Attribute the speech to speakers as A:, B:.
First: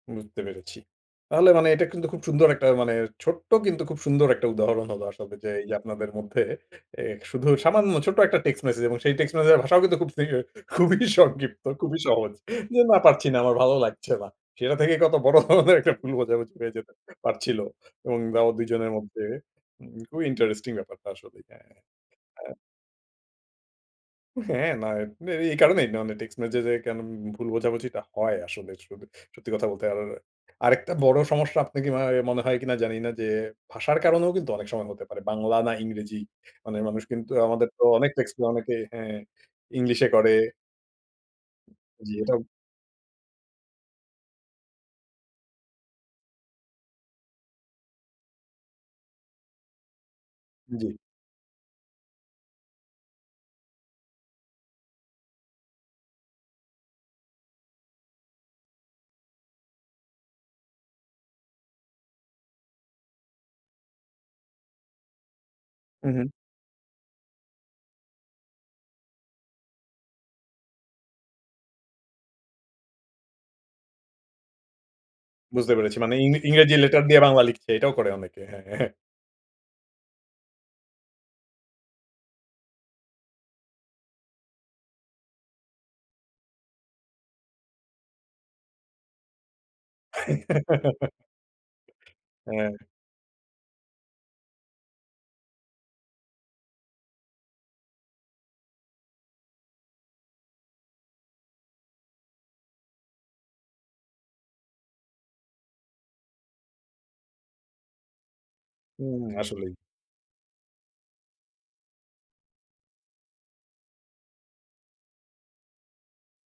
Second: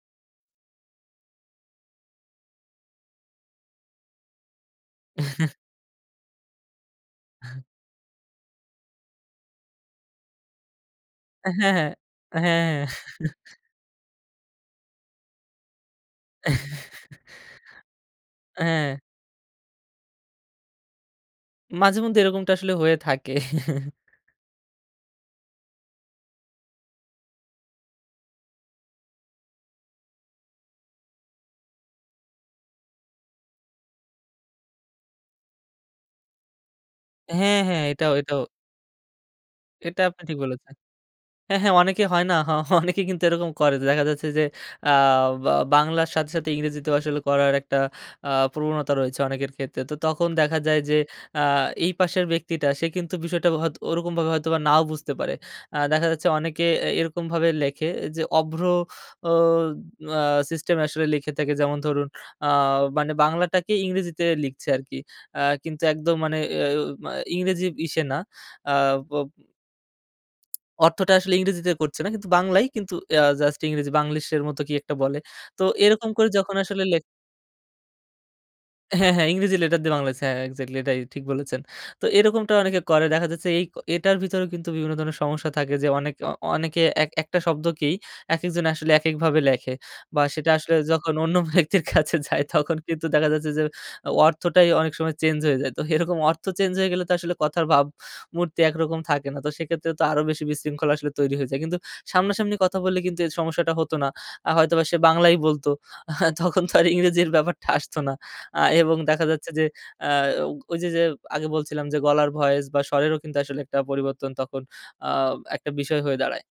A: বুঝতে পেরেছি। তাহলে মানে এটা কিন্তু খুব সুন্দর একটা মানে ছোট্ট কিন্তু খুব সুন্দর একটা উদাহরণ হলো। আসলে যে এই যে আপনাদের মধ্যে শুধু সামান্য ছোট্ট একটা টেক্সট মেসেজ এবং সেই টেক্সট মেসেজের ভাষাও কিন্তু খুবই
B: হ্যাঁ,
A: সংক্ষিপ্ত
B: হ্যাঁ,
A: খুবই সহজ।
B: হ্যাঁ,
A: যে
B: হ্যাঁ।
A: না পারছি না আমার ভালো লাগছে না। সেটা থেকে কত বড় ধরনের একটা ভুল বোঝাবুঝি হয়ে যেতে পারছিল এবং অ
B: হ্যাঁ।
A: দুজনের মধ্যে খুবই ইন্টারেস্টিং ব্যাপারটা আসলেই
B: মাঝে মধ্যে এরকমটা
A: আ
B: আসলে হয়ে থাকে।
A: হ্যাঁ না এই কারণেই টেক্সট মেসেজ এ কেন ভুল বোঝাবুঝি হয় আসলে। স সত্যি কথা বলতে। আর আরেকটা বড় সমস্যা আপনি কি হয় মনে হয় কিনা জানি না যে ভাষার কারণেও কিন্তু অনেক সময় হতে পারে। বাংলা না ইংরেজি মানে মানুষ কিন্তু
B: হ্যাঁ,
A: আমাদের
B: হ্যাঁ
A: তো
B: এটাও,
A: অনেক
B: এটাও।
A: টেক্সটগুল অনেকে আ
B: এটা
A: ইংলিশে
B: আপনি
A: করে।
B: ঠিক বলেছেন। হ্যাঁ, হ্যাঁ অনেকে
A: জি
B: হয় না?
A: এটাও।
B: অনেকে কিন্তু এরকম করে দেখা যাচ্ছে যে। অ্যা বাংলার সাথে সাথে ইংরেজিতে আসলে করার একটা অ্যা প্রবণতা রয়েছে অনেকের ক্ষেত্রে তো তখন দেখা যায়
A: জ্বী।
B: যে আ এই পাশের ব্যক্তিটা সে কিন্তু বিষয়টা হয়তো ওরকমভাবে হয়তো বা নাও বুঝতে পারে দেখা যাচ্ছে অনেকে এরকমভাবে লেখে যে অভ্র আ সিস্টেম আসলে লিখে থাকে যেমন ধরুন আ মানে বাংলাটাকে ইংরেজিতে লিখছে আর কি কিন্তু
A: হু
B: একদম
A: হু।
B: মানে আ ইংরেজি ইসে না। অর্থটা আসলে ইংরেজিতে করছে না কিন্তু বাংলায় কিন্তু আ জাস্ট ইংরেজি বাংলিশ এর মতো কি একটা বলে। তো
A: বুঝতে পেরেছি
B: এরকম
A: মানে
B: করে
A: ইং
B: যখন
A: ইংরেজি
B: আসলে লেখ
A: লেটার দিয়ে বাংলা লিখছে। এটাও করে অনেকে। হ্যাঁ, হ্যাঁ।
B: হ্যাঁ, হ্যাঁ ইংরেজি লেটার দিয়ে বাংলা আছে। হ্যাঁ এক্সাক্টলি এটাই ঠিক বলেছেন। তো এরকমটা অনেকে করে। দেখা যাচ্ছে এই এটার ভিতরেও কিন্তু বিভিন্ন ধরনের সমস্যা থাকে যে অনেকে, অনেকে একটা শব্দকেই একেকজন আসলে একেকভাবে লেখে বা সেটা আসলে যখন অন্য ব্যক্তির কাছে যায়
A: হ্যাঁ।
B: তখন কিন্তু দেখা যাচ্ছে যে অর্থটাই অনেক সময় চেঞ্জ হয়ে যায়। তো এরকম অর্থ চেঞ্জ হয়ে গেলে তো আসলে কথার ভাবমূর্তি একরকম থাকে। তো সেক্ষেত্রে তো আরো বেশি বিশৃঙ্খলা আসলে তৈরি হয়ে যায়। কিন্তু সামনাসামনি কথা বললে কিন্তু এই সমস্যাটা হত না। আ হয়তোবা সে বাংলাই বলতো। তখন তো আর ইংরেজির ব্যাপারটা আসতো না আ এবং
A: হু,
B: দেখা যাচ্ছে যে
A: আসলেই।
B: আ ওই যে, যে আগে বলছিলাম যে গলার ভয়েস বা স্বরেরও কিন্তু আসলে একটা পরিবর্তন তখন আ একটা বিষয় হয়ে দাঁড়ায়।